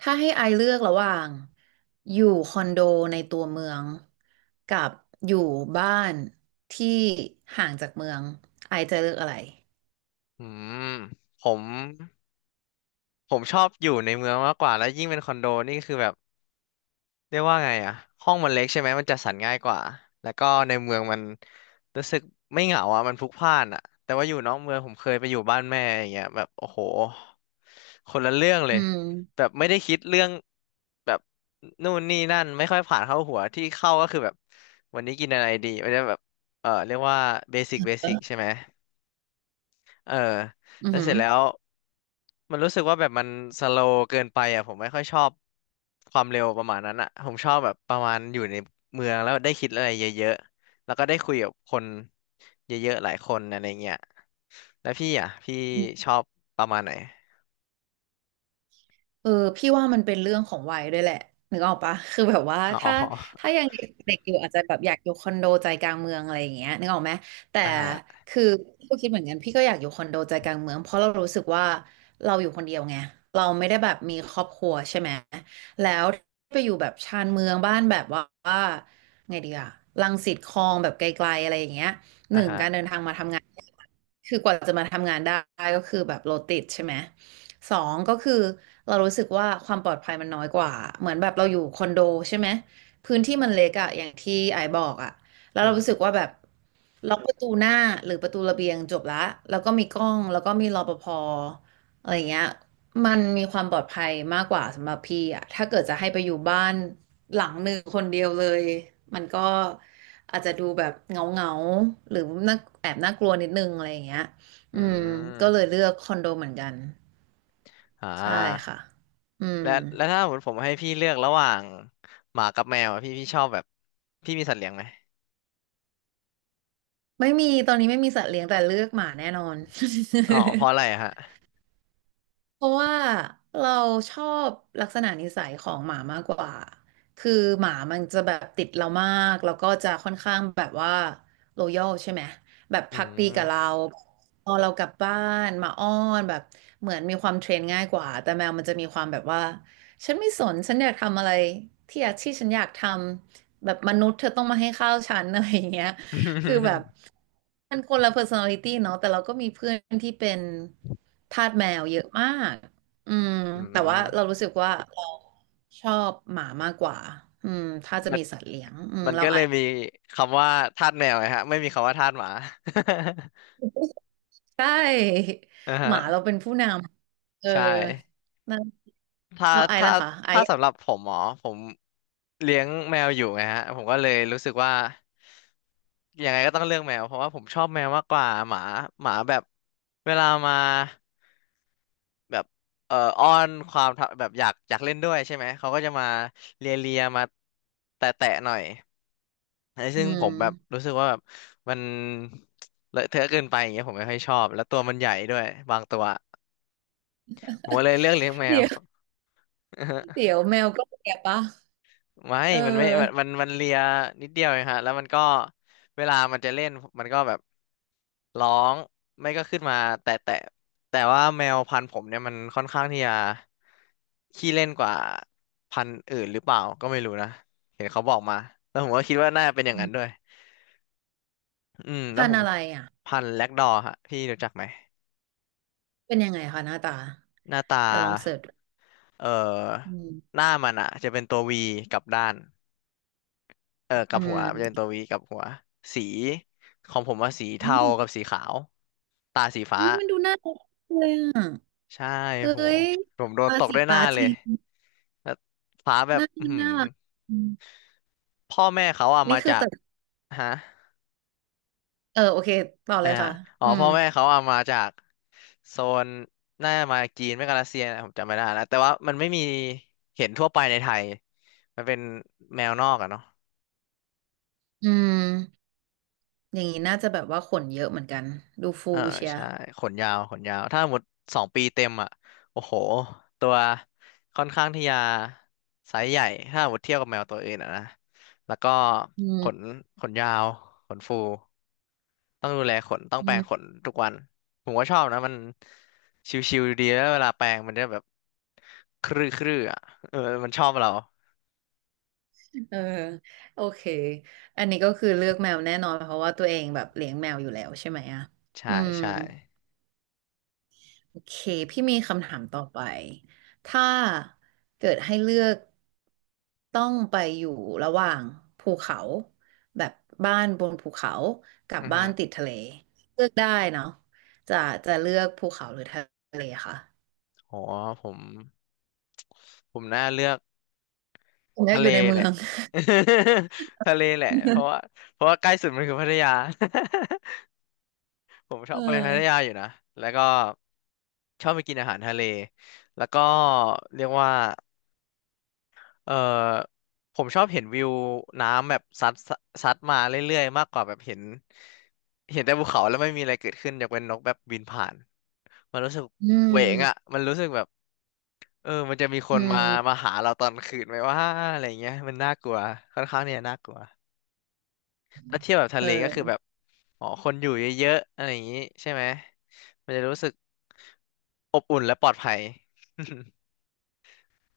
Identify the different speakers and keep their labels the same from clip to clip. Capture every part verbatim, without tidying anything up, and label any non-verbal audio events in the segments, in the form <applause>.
Speaker 1: ถ้าให้ไอเลือกระหว่างอยู่คอนโดในตัวเมืองกับอยู่บ้านที่ห่างจากเมืองไอจะเลือกอะไร
Speaker 2: อืมผมผมชอบอยู่ในเมืองมากกว่าแล้วยิ่งเป็นคอนโดนี่คือแบบเรียกว่าไงอะห้องมันเล็กใช่ไหมมันจัดสรรง่ายกว่าแล้วก็ในเมืองมันรู้สึกไม่เหงาอะมันพลุกพล่านอะแต่ว่าอยู่นอกเมืองผมเคยไปอยู่บ้านแม่อย่างเงี้ยแบบโอ้โหคนละเรื่องเล
Speaker 1: อื
Speaker 2: ยแบ
Speaker 1: ม
Speaker 2: บไม่ได้คิดเรื่องแบบนู่นนี่นั่นไม่ค่อยผ่านเข้าหัวที่เข้าก็คือแบบวันนี้กินอะไรดีมันจะแบบเออเรียกว่าเบสิกเบ
Speaker 1: เอ
Speaker 2: สิก
Speaker 1: อ
Speaker 2: ใช่ไหม เออ
Speaker 1: อือ
Speaker 2: แล้ว
Speaker 1: หื
Speaker 2: เส
Speaker 1: อ
Speaker 2: ร็จแล้วมันรู้สึกว่าแบบมันสโลว์เกินไปอ่ะผมไม่ค่อยชอบความเร็วประมาณนั้นอ่ะผมชอบแบบประมาณอยู่ในเมืองแล้วได้คิดอะไรเยอะๆแล้วก็ได้คุยกับคนเยอะๆหลายคนอะไรเงี้ยแล้วพี่อ่ะพี่ชอบประมาณไหน
Speaker 1: เออพี่ว่ามันเป็นเรื่องของวัยด้วยแหละนึกออกปะคือแบบว่า
Speaker 2: อ๋อ
Speaker 1: ถ้าถ้ายังเด็กๆอยู่อาจจะแบบอยากอยู่คอนโดใจกลางเมืองอะไรอย่างเงี้ยนึกออกไหมแต่
Speaker 2: <laughs> อ่าฮะ
Speaker 1: คือพี่ก็คิดเหมือนกันพี่ก็อยากอยู่คอนโดใจกลางเมืองเพราะเรารู้สึกว่าเราอยู่คนเดียวไงเราไม่ได้แบบมีครอบครัวใช่ไหมแล้วไปอยู่แบบชานเมืองบ้านแบบว่าว่าไงดีอะรังสิตคลองแบบไกลๆอะไรอย่างเงี้ยห
Speaker 2: อ่า
Speaker 1: นึ่ง
Speaker 2: ฮะ
Speaker 1: การเดินทางมาทำงานคือกว่าจะมาทำงานได้ก็คือแบบรถติดใช่ไหม สองก็คือเรารู้สึกว่าความปลอดภัยมันน้อยกว่าเหมือนแบบเราอยู่คอนโดใช่ไหมพื้นที่มันเล็กอะอย่างที่ไอายบอกอะแล้ว
Speaker 2: อื
Speaker 1: เรารู้สึก
Speaker 2: ม
Speaker 1: ว่าแบบล็อกประตูหน้าหรือประตูระเบียงจบละแล้วก็มีกล้องแล้วก็มีรปภอะไรเงี้ยมันมีความปลอดภัยมากกว่าสำหรับพี่อะถ้าเกิดจะให้ไปอยู่บ้านหลังหนึ่งคนเดียวเลยมันก็อาจจะดูแบบเงาเงาหรือน่าแอบน่ากลัวนิดนึงอะไรอย่างเงี้ย
Speaker 2: อื
Speaker 1: อืมก็เลย
Speaker 2: ม
Speaker 1: เลือกคอนโดเหมือนกัน
Speaker 2: อ่
Speaker 1: ใช่
Speaker 2: า
Speaker 1: ค่ะอืม
Speaker 2: และและถ้าผมผมให้พี่เลือกระหว่างหมากับแมวอะพี่พี่ชอบแบบพี่มีสัตว์เลี้ยงไหม
Speaker 1: ไม่มีตอนนี้ไม่มีสัตว์เลี้ยงแต่เลือกหมาแน่นอน
Speaker 2: อ๋อเพราะอะไร
Speaker 1: <laughs>
Speaker 2: อะฮะ
Speaker 1: เพราะว่าเราชอบลักษณะนิสัยของหมามากกว่า คือหมามันจะแบบติดเรามากแล้วก็จะค่อนข้างแบบว่าโลยอลใช่ไหมแบบ
Speaker 2: อื
Speaker 1: พักดีกับเรา
Speaker 2: ม
Speaker 1: พอเรากลับบ้านหมาอ้อนแบบเหมือนมีความเทรนง่ายกว่าแต่แมวมันจะมีความแบบว่าฉันไม่สนฉันอยากทำอะไรที่อยากที่ฉันอยากทำแบบมนุษย์เธอต้องมาให้ข้าวฉัน <laughs> อะไรอย่างเงี้ย คือแบบ
Speaker 2: อ
Speaker 1: มันคนละ personality เนาะแต่เราก็มีเพื่อนที่เป็นทาสแมวเยอะมากอืม
Speaker 2: ื
Speaker 1: แต่ว่าเรา
Speaker 2: ม
Speaker 1: รู้สึกว่าเราชอบหมามากกว่าอืมถ้าจะ
Speaker 2: มัน
Speaker 1: มีสัตว์เลี้ยงอืม
Speaker 2: มัน
Speaker 1: เรา
Speaker 2: ก็เล
Speaker 1: อา
Speaker 2: ย
Speaker 1: จ
Speaker 2: มีคำว่าทาสแมวไงฮะไม่มีคำว่าทาสหมา
Speaker 1: ใช่
Speaker 2: <laughs> อ่า
Speaker 1: ห
Speaker 2: ฮะ
Speaker 1: มาเราเป็นผู้นำเออ
Speaker 2: ใช่
Speaker 1: นั่น
Speaker 2: ถ้า
Speaker 1: เราไอ
Speaker 2: ถ้า
Speaker 1: แล้วค่ะไอ
Speaker 2: ถ้าสำหรับผมหมอผมเลี้ยงแมวอยู่ไงฮะผมก็เลยรู้สึกว่ายังไงก็ต้องเลือกแมวเพราะว่าผมชอบแมวมากกว่าหมาหมาแบบเวลามาแบบเอ่ออ้อนความแบบอยากอยากเล่นด้วยใช่ไหมเขาก็จะมาเลียเลียมาแตะแตะหน่อย ไอ้
Speaker 1: อื
Speaker 2: ซึ่งผ
Speaker 1: ม
Speaker 2: มแบบรู้สึกว่าแบบมันเลอะเทอะเกินไปอย่างเงี้ยผมไม่ค่อยชอบแล้วตัวมันใหญ่ด้วยบางตัวผมก็เลยเลือกเลี้ยงแม
Speaker 1: เดี๋
Speaker 2: ว
Speaker 1: ยวเดี๋ยว
Speaker 2: <laughs>
Speaker 1: แมวก็แก่ปะ
Speaker 2: ไม่
Speaker 1: เอ
Speaker 2: มันไม่มัน
Speaker 1: อ
Speaker 2: มันมันเลียนิดเดียวเองฮะแล้วมันก็เวลามันจะเล่นมันก็แบบร้องไม่ก็ขึ้นมาแต่แต่แต่ว่าแมวพันธุ์ผมเนี่ยมันค่อนข้างที่จะขี้เล่นกว่าพันธุ์อื่นหรือเปล่าก็ไม่รู้นะเห็นเขาบอกมาแล้วผมก็คิดว่าน่าเป็นอย่าง
Speaker 1: อื
Speaker 2: นั้นด้
Speaker 1: ม
Speaker 2: วย อืมแล้ว
Speaker 1: พัน
Speaker 2: ผ
Speaker 1: ธุ์
Speaker 2: ม
Speaker 1: อะไรอ่ะ
Speaker 2: พันแล็กดอร์ฮะพี่รู้จักไหม
Speaker 1: เป็นยังไงคะหน้าตา
Speaker 2: หน้าตา
Speaker 1: เดี๋ยวลองเสิร์ชดู
Speaker 2: เอ่อ
Speaker 1: อื
Speaker 2: ห
Speaker 1: ม
Speaker 2: น้ามันอ่ะจะเป็นตัววีกับด้านเออกั
Speaker 1: อื
Speaker 2: บหัวมันจะเป็นตั
Speaker 1: ม
Speaker 2: ววีกับหัวสีของผมว่าสี
Speaker 1: อ๋
Speaker 2: เทา
Speaker 1: อ
Speaker 2: กับสีขาวตาสีฟ้า
Speaker 1: เฮ้ยมันดูน่า อ
Speaker 2: ใช่
Speaker 1: เฮ้
Speaker 2: โห
Speaker 1: ย
Speaker 2: ผมโดน
Speaker 1: ปา
Speaker 2: ตก
Speaker 1: สิ
Speaker 2: ด้วยห
Speaker 1: ปา
Speaker 2: น้าเล
Speaker 1: ที
Speaker 2: ยแล้วฟ้าแบบ
Speaker 1: น่า
Speaker 2: อือหือ
Speaker 1: น่ารักอืม
Speaker 2: พ่อแม่เขาอ่ะ
Speaker 1: นี่
Speaker 2: มา
Speaker 1: คือ
Speaker 2: จาก
Speaker 1: แต่
Speaker 2: ฮะ
Speaker 1: เออโอเคต่อเล
Speaker 2: อ่า
Speaker 1: ยค่ะ
Speaker 2: อ๋อ
Speaker 1: อืม
Speaker 2: พ่อแม่เขาเอามาจากโซนน่าจะมาจีนไม่ก็รัสเซียนะผมจำไม่ได้แล้วแต่ว่ามันไม่มีเห็นทั่วไปในไทย มันเป็นแมวนอกอะเนาะ
Speaker 1: อืมอย่างนี้น่าจะแบบว่าขนเยอะเหมือนกัน ดูฟู
Speaker 2: เออ
Speaker 1: เชียร์
Speaker 2: ใช่ ขนยาว ขนยาว ถ้าหมดสองปีเต็มอะโอ้โห ตัวค่อนข้างที่จะไซส์ใหญ่ ถ้าหมดเทียบกับแมวตัวอื่นอะนะแล้วก็
Speaker 1: อื
Speaker 2: ข
Speaker 1: ม
Speaker 2: นขนยาว ขนฟู ต้องดูแลขนต้อง
Speaker 1: อื
Speaker 2: แปรง
Speaker 1: ม
Speaker 2: ขนทุกวันผมก็ชอบนะมันชิวๆดีแล้วเวลาแปรงมันจะแบบครื้อครื้ออ่ะเออมันชอบเรา
Speaker 1: เออโอเค อันนี้ก็คือเลือกแมวแน่นอนเพราะว่าตัวเองแบบเลี้ยงแมวอยู่แล้วใช่ไหมอ่ะ
Speaker 2: ใช่
Speaker 1: อืม
Speaker 2: ใช่
Speaker 1: โอเคพี่มีคำถามต่อไปถ้าเกิดให้เลือกต้องไปอยู่ระหว่างภูเขาแบบบ้านบนภูเขากับ
Speaker 2: อือ
Speaker 1: บ้า
Speaker 2: ฮึ
Speaker 1: นติดทะเลเลือกได้เนาะจะจะเลือกภูเขาหรือทะเลคะ
Speaker 2: โหผมผมน่าเลือก
Speaker 1: ผมอยาก
Speaker 2: ทะ
Speaker 1: อ
Speaker 2: เล
Speaker 1: ยู่ในเมื
Speaker 2: แห
Speaker 1: อ
Speaker 2: ละ
Speaker 1: ง
Speaker 2: <laughs> ทะเลแหละเพราะว่า
Speaker 1: <laughs>
Speaker 2: เพราะว่าใกล้สุดมันคือพัทยา <laughs> ผมช
Speaker 1: เอ
Speaker 2: อบไปพัทยา
Speaker 1: อ
Speaker 2: อยู่นะแล้วก็ชอบไปกินอาหารทะเลแล้วก็เรียกว่า เออผมชอบเห็นวิวน้ำแบบซัดซัดมาเรื่อยๆมากกว่าแบบเห็นเห็นแต่ภูเขาแล้วไม่มีอะไรเกิดขึ้นยกเว้นนกแบบบินผ่านมันรู้สึก
Speaker 1: อื
Speaker 2: เหวงอ่ะ
Speaker 1: ม
Speaker 2: มันรู้สึกแบบเออมันจะมีค
Speaker 1: อื
Speaker 2: นมา
Speaker 1: ม
Speaker 2: มาหาเราตอนคืนไหมว่าอะไรเงี้ยมันน่ากลัว <laughs> ค่อนข้างเนี่ยน่ากลัวถ้าเทียบแบบ
Speaker 1: เ
Speaker 2: ทะเลก็คือ
Speaker 1: ออ
Speaker 2: แบบอ๋อคนอยู่เยอะๆอะไรอย่างงี้ใช่ไหมมันจะรู้สึกอบอุ่น <laughs> และปลอดภัย <laughs>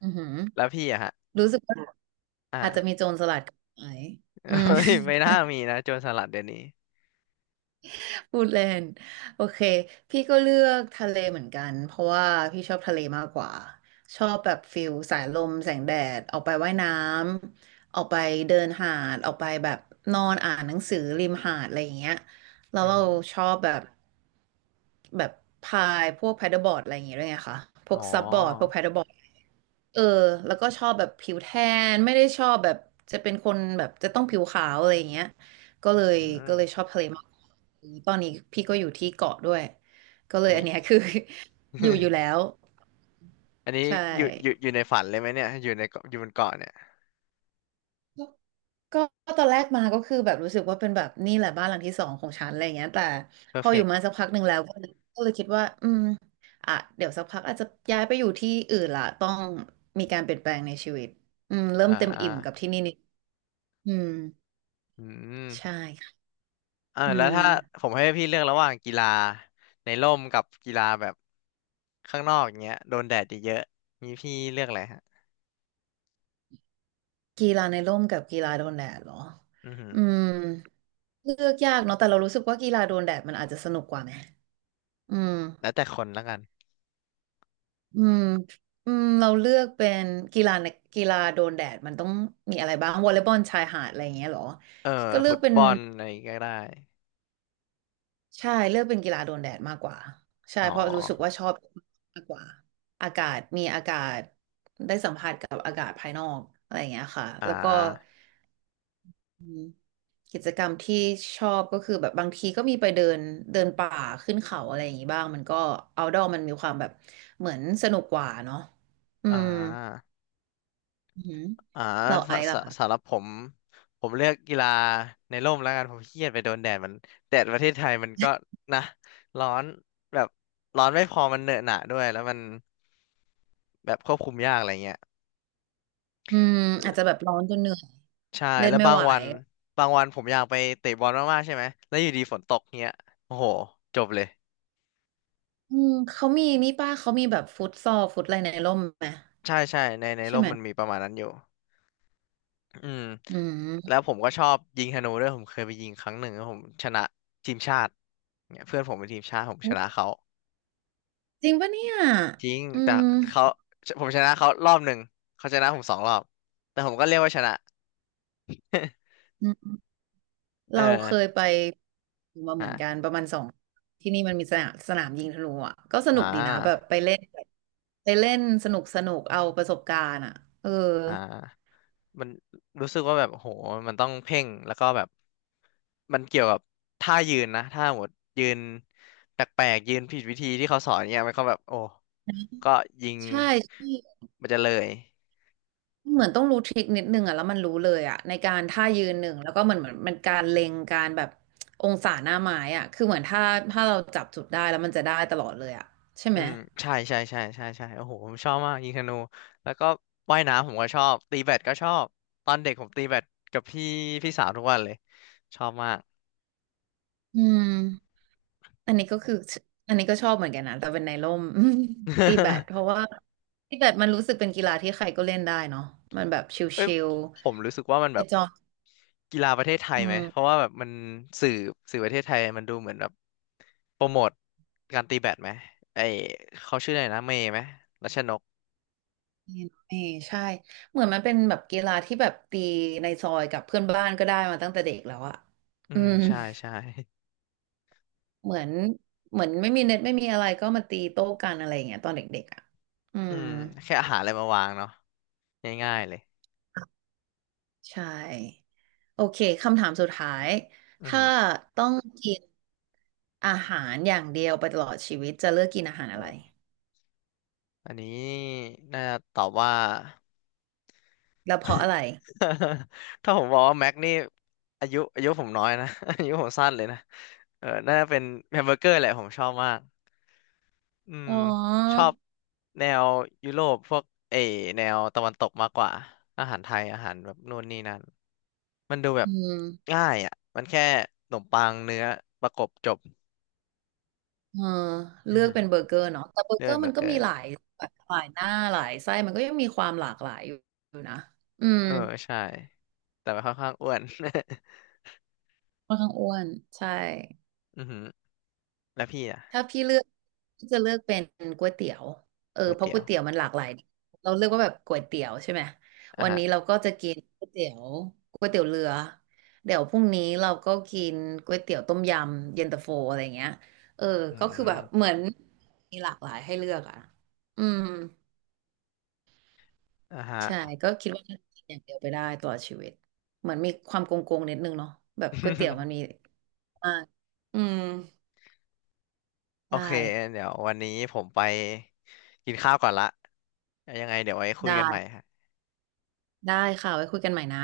Speaker 1: อือหือ
Speaker 2: แล้วพี่อะฮะ
Speaker 1: รู้สึกว่า
Speaker 2: <laughs> อ่า
Speaker 1: อาจจะมีโจรสลัดกับไหมอืม
Speaker 2: <laughs> ไม่ไม่น่ามีนะโจรสลัดเดี๋ยวนี้
Speaker 1: พูดเล่นโอเคพี่ก็เลือกทะเลเหมือนกันเพราะว่าพี่ชอบทะเลมากกว่าชอบแบบฟิลสายลมแสงแดดออกไปว่ายน้ำออกไปเดินหาดออกไปแบบนอนอ่านหนังสือริมหาดอะไรอย่างเงี้ยแล้ว
Speaker 2: อือ
Speaker 1: เรา
Speaker 2: หือ
Speaker 1: ชอบแบบแบบพายพวกแพดเดิลบอร์ดอะไรอย่างเงี้ยด้วยไงคะพว
Speaker 2: อ๋
Speaker 1: ก
Speaker 2: อ
Speaker 1: ซับบอร์ดพวกแพดเดิลบอร์ดเออแล้วก็ชอบแบบผิวแทนไม่ได้ชอบแบบจะเป็นคนแบบจะต้องผิวขาวอะไรอย่างเงี้ย ก็เลย
Speaker 2: อื
Speaker 1: ก็เลยช
Speaker 2: ม
Speaker 1: อบทะเลมากตอนนี้พี่ก็อยู่ที่เกาะด้วยก็เลย
Speaker 2: เฮ้
Speaker 1: อัน
Speaker 2: ย
Speaker 1: เนี้ยคือ <laughs> อยู่อยู่แล้ว
Speaker 2: <laughs> อันนี้
Speaker 1: ใช่
Speaker 2: อยู่อยู่อยู่ในฝันเลยไหมเนี่ยอยู่ในเกาะอยู่บนเกาะเนี่ย
Speaker 1: ก็ก็ตอนแรกมาก็คือแบบรู้สึกว่าเป็นแบบนี่แหละบ้านหลังที่สองของฉันอะไรอย่างเงี้ยแต่
Speaker 2: เพอ
Speaker 1: พ
Speaker 2: ร์
Speaker 1: อ
Speaker 2: เฟ
Speaker 1: อยู่
Speaker 2: กต์
Speaker 1: มาสักพักหนึ่งแล้วก็เลยก็เลยคิดว่าอืมอ่ะเดี๋ยวสักพักอาจจะย้ายไปอยู่ที่อื่นละต้องมีการเปลี่ยนแปลงในชีวิตอืมเริ่
Speaker 2: อ่
Speaker 1: มเต็มอิ่มกับ
Speaker 2: า
Speaker 1: ที่นี่นิดอืม
Speaker 2: อื
Speaker 1: ใช่
Speaker 2: ม
Speaker 1: ค่ะ
Speaker 2: เออ
Speaker 1: อื
Speaker 2: แล้ว
Speaker 1: ม
Speaker 2: ถ้าผมให้พี่เลือกระหว่างกีฬาในร่มกับกีฬาแบบข้างนอกอย่างเงี้ยโดนแดดเยอะๆนี่พี่เลือกอะไรฮะ
Speaker 1: กีฬาในร่มกับกีฬาโดนแดดเหรอ
Speaker 2: อือหือ
Speaker 1: อืม เลือกยากเนาะแต่เรารู้สึกว่ากีฬาโดนแดดมันอาจจะสนุกกว่าไหมอืม
Speaker 2: แล้วแต่คนแล้วกัน
Speaker 1: อืมอืมเราเลือกเป็นกีฬาในกีฬาโดนแดดมันต้องมีอะไรบ้างวอลเลย์บอลชายหาดอะไรอย่างเงี้ยเหรอ
Speaker 2: เออ
Speaker 1: ก็เลือ
Speaker 2: ฟุ
Speaker 1: ก
Speaker 2: ต
Speaker 1: เป็น
Speaker 2: บอลอะไรก็ได้
Speaker 1: ใช่เลือกเป็นกีฬาโดนแดดมากกว่าใช่
Speaker 2: อ๋อ
Speaker 1: เพราะรู้สึกว่าชอบมากกว่าอากาศมีอากาศได้สัมผัสกับอากาศภายนอกอะไรอย่างเงี้ยค่ะ
Speaker 2: อ่
Speaker 1: แล้วก็
Speaker 2: า
Speaker 1: กิจกรรมที่ชอบก็คือแบบบางทีก็มีไปเดินเดินป่าขึ้นเขาอะไรอย่างงี้บ้างมันก็เอาดอมันมีความแบบเหมือนสนุกกว่าเนาะอื
Speaker 2: อ่
Speaker 1: ม
Speaker 2: า
Speaker 1: อือหือ
Speaker 2: อ่า
Speaker 1: เรา
Speaker 2: ส
Speaker 1: ไอซ์
Speaker 2: ส
Speaker 1: ล่ะค่ะ
Speaker 2: สำหรับผมผมเลือกกีฬาในร่มแล้วกันผมขี้เกียจไปโดนแดดมันแดดประเทศไทยมันก็นะร้อนแบบร้อนไม่พอมันเหนอะหนะด้วยแล้วมันแบบควบคุมยากอะไรเงี้ย
Speaker 1: อืมอาจจะแบบร้อนจนเหนื่อย
Speaker 2: ใช่
Speaker 1: เล่น
Speaker 2: แล้ว
Speaker 1: ไม่
Speaker 2: บาง
Speaker 1: ไหว
Speaker 2: วันบางวันผมอยากไปเตะบอลมากๆใช่ไหมแล้วอยู่ดีฝนตกเงี้ยโอ้โหจบเลย
Speaker 1: อืมเขามีนี่ป้าเขามีแบบฟุตซอลฟุตอะไรในร่มไหม
Speaker 2: ใช่ใช่ในใน
Speaker 1: ใช่
Speaker 2: ร่ม
Speaker 1: ไหม
Speaker 2: มันมีประมาณนั้นอยู่อืม
Speaker 1: อื
Speaker 2: แล้
Speaker 1: ม
Speaker 2: วผมก็ชอบยิงธนูด้วยผมเคยไปยิงครั้งหนึ่งแล้วผมชนะทีมชาติเนี่ยเพื่อนผมเป็นทีมชาติผมชนะเขา
Speaker 1: จริงปะเนี่ย
Speaker 2: จริง
Speaker 1: อื
Speaker 2: แต่
Speaker 1: ม
Speaker 2: เขาผมชนะเขารอบหนึ่งเขาชนะผมสองรอบแต่ผมก็เรียกว่าชนะ <laughs> เอ
Speaker 1: เราเค
Speaker 2: อ
Speaker 1: ยไปมาเหมือนกัน
Speaker 2: อ่า
Speaker 1: ประมาณสองที่นี่มันมีสนามสนามยิงธนูอ่ะก็ส
Speaker 2: อ่
Speaker 1: นุกดีนะแบบ
Speaker 2: า
Speaker 1: ไปเล่นไปเล่นสนุกสนุกเอาประสบการณ์อ่ะเออ
Speaker 2: อ่ามันรู้สึกว่าแบบโหมันต้องเพ่งแล้วก็แบบมันเกี่ยวกับท่ายืนนะท่าหมดยืนแปลกๆยืนผิดวิธีที่เขาสอนเนี่ยมันก็แบบโอ้ก็ยิง
Speaker 1: ใช่ที่
Speaker 2: มันจะเลย
Speaker 1: เหมือนต้องรู้ทริคนิดนึงอ่ะแล้วมันรู้เลยอ่ะในการท่ายืนหนึ่งแล้วก็เหมือนเหมือนมันการเล็งการแบบองศาหน้าไม้อ่ะคือเหมือนถ้าถ้าเราจับจุดได้แล้วมันจะได้ตลอดเลยอ่ะใช่ไห
Speaker 2: อื
Speaker 1: ม
Speaker 2: มใช่ใช่ใช่ใช่ใช่โอ้โหผมชอบมากยิงธนูแล้วก็ว่ายน้ำผมก็ชอบตีแบดก็ชอบตอนเด็กผมตีแบดกับพี่พี่สาวทุกวันเลยชอบมาก
Speaker 1: อืม อันนี้ก็คืออันนี้ก็ชอบเหมือนกันนะแต่เป็นในร่ม <laughs> ตีแบดเพราะ
Speaker 2: <laughs>
Speaker 1: ว่าตีแบดมันรู้สึกเป็นกีฬาที่ใครก็เล่นได้เนาะมันแบบ
Speaker 2: เอ้ย
Speaker 1: ชิล
Speaker 2: ผมรู้สึกว่ามัน
Speaker 1: ๆไป
Speaker 2: แบบ
Speaker 1: จอม
Speaker 2: กีฬาประเทศไท
Speaker 1: อื
Speaker 2: ยไหมเพราะ
Speaker 1: ม
Speaker 2: ว่าแบบมันสื่อสื่อประเทศไทยมันดูเหมือนแบบโปรโมทการตีแบดไหมไอเขาชื่ออะไรนะเมย์ไหมรัชนก
Speaker 1: นี่นี่ใช่เหมือนมันเป็นแบบกีฬาที่แบบตีในซอยกับเพื่อนบ้านก็ได้มาตั้งแต่เด็กแล้วอะ
Speaker 2: อื
Speaker 1: อื
Speaker 2: ม
Speaker 1: ม
Speaker 2: ใช่ใช่
Speaker 1: เหมือนเหมือนไม่มีเน็ตไม่มีอะไรก็มาตีโต้กันอะไรอย่างเงี้ยตอนเด็กๆอะอื
Speaker 2: อื
Speaker 1: ม
Speaker 2: มแค่อาหารอะไรมาวางเนาะง่ายๆเลย
Speaker 1: ใช่โอเคคำถามสุดท้าย
Speaker 2: อื
Speaker 1: ถ้า
Speaker 2: ม
Speaker 1: ต้องกิน อาหารอย่างเดียวไปตลอดชีวิตจะเลือกกินอาหาร
Speaker 2: โอ
Speaker 1: อะไร
Speaker 2: ้อันนี้น่าจะตอบว่า
Speaker 1: แล้วเพราะอะไร
Speaker 2: <laughs> ถ้าผมบอกว่าแม็กนี่อายุอายุผมน้อยนะ <laughs> อายุผมสั้นเลยนะเออน่าจะเป็นแฮมเบอร์เกอร์แหละผมชอบมากอืม
Speaker 1: อ๋อ
Speaker 2: ชอบแนวยุโรปพวกเออแนวตะวันตกมากกว่าอาหารไทยอาหารแบบนู่นนี่นั่นมันดูแบ
Speaker 1: อื
Speaker 2: บ
Speaker 1: ม
Speaker 2: ง่ายอ่ะมันแค่ขนมปังเนื้อประกบจบ
Speaker 1: เออ
Speaker 2: อื
Speaker 1: เลื
Speaker 2: อ
Speaker 1: อก
Speaker 2: หือ
Speaker 1: เป็นเบอร์เกอร์เนาะแต่เบอร์เก
Speaker 2: เรื่อ
Speaker 1: อ
Speaker 2: ง
Speaker 1: ร์
Speaker 2: เบ
Speaker 1: มั
Speaker 2: อ
Speaker 1: น
Speaker 2: ร์เก
Speaker 1: ก็
Speaker 2: อ
Speaker 1: มี
Speaker 2: ร์
Speaker 1: หลายแบบหลายหน้าหลายไส้มันก็ยังมีความหลากหลายอยู่อยู่นะอืม
Speaker 2: เออใช่แต่มันค่อนข้างอ้วน
Speaker 1: ค่อนข้างอ้วนใช่
Speaker 2: <laughs> อือหือแล้วพี่อ่ะ
Speaker 1: ถ้าพี่เลือกพี่จะเลือกเป็นก๋วยเตี๋ยวเออ
Speaker 2: ก๋วย
Speaker 1: เพราะ
Speaker 2: เตี๋
Speaker 1: ก๋
Speaker 2: ย
Speaker 1: ว
Speaker 2: ว
Speaker 1: ยเตี๋ยวมันหลากหลายเราเลือกว่าแบบก๋วยเตี๋ยวใช่ไหม
Speaker 2: อ่ะ
Speaker 1: วัน
Speaker 2: ฮะ
Speaker 1: นี้เราก็จะกินก๋วยเตี๋ยวก๋วยเตี๋ยวเรือเดี๋ยวพรุ่งนี้เราก็กินก๋วยเตี๋ยวต้มยำเย็นตาโฟอะไรเงี้ยเออ
Speaker 2: อื
Speaker 1: ก็คือแบบเห
Speaker 2: ม
Speaker 1: มือนมีหลากหลายให้เลือกอ่ะอืม
Speaker 2: อ่ะฮะ
Speaker 1: ใช่ก็คิดว่าน่าจะกินอย่างเดียวไปได้ตลอดชีวิตเหมือนมีความโกงๆนิดนึงเนาะแบบก๋วยเตี๋ยวมัน
Speaker 2: <laughs>
Speaker 1: มีมากอืม
Speaker 2: โอ
Speaker 1: ได้
Speaker 2: เคเดี๋ยววันนี้ผมไปกินข้าวก่อนละยังไงเดี๋ยวไว้คุย
Speaker 1: ได้
Speaker 2: กันใหม่ฮะ
Speaker 1: ได้ค่ะไว้คุยกันใหม่นะ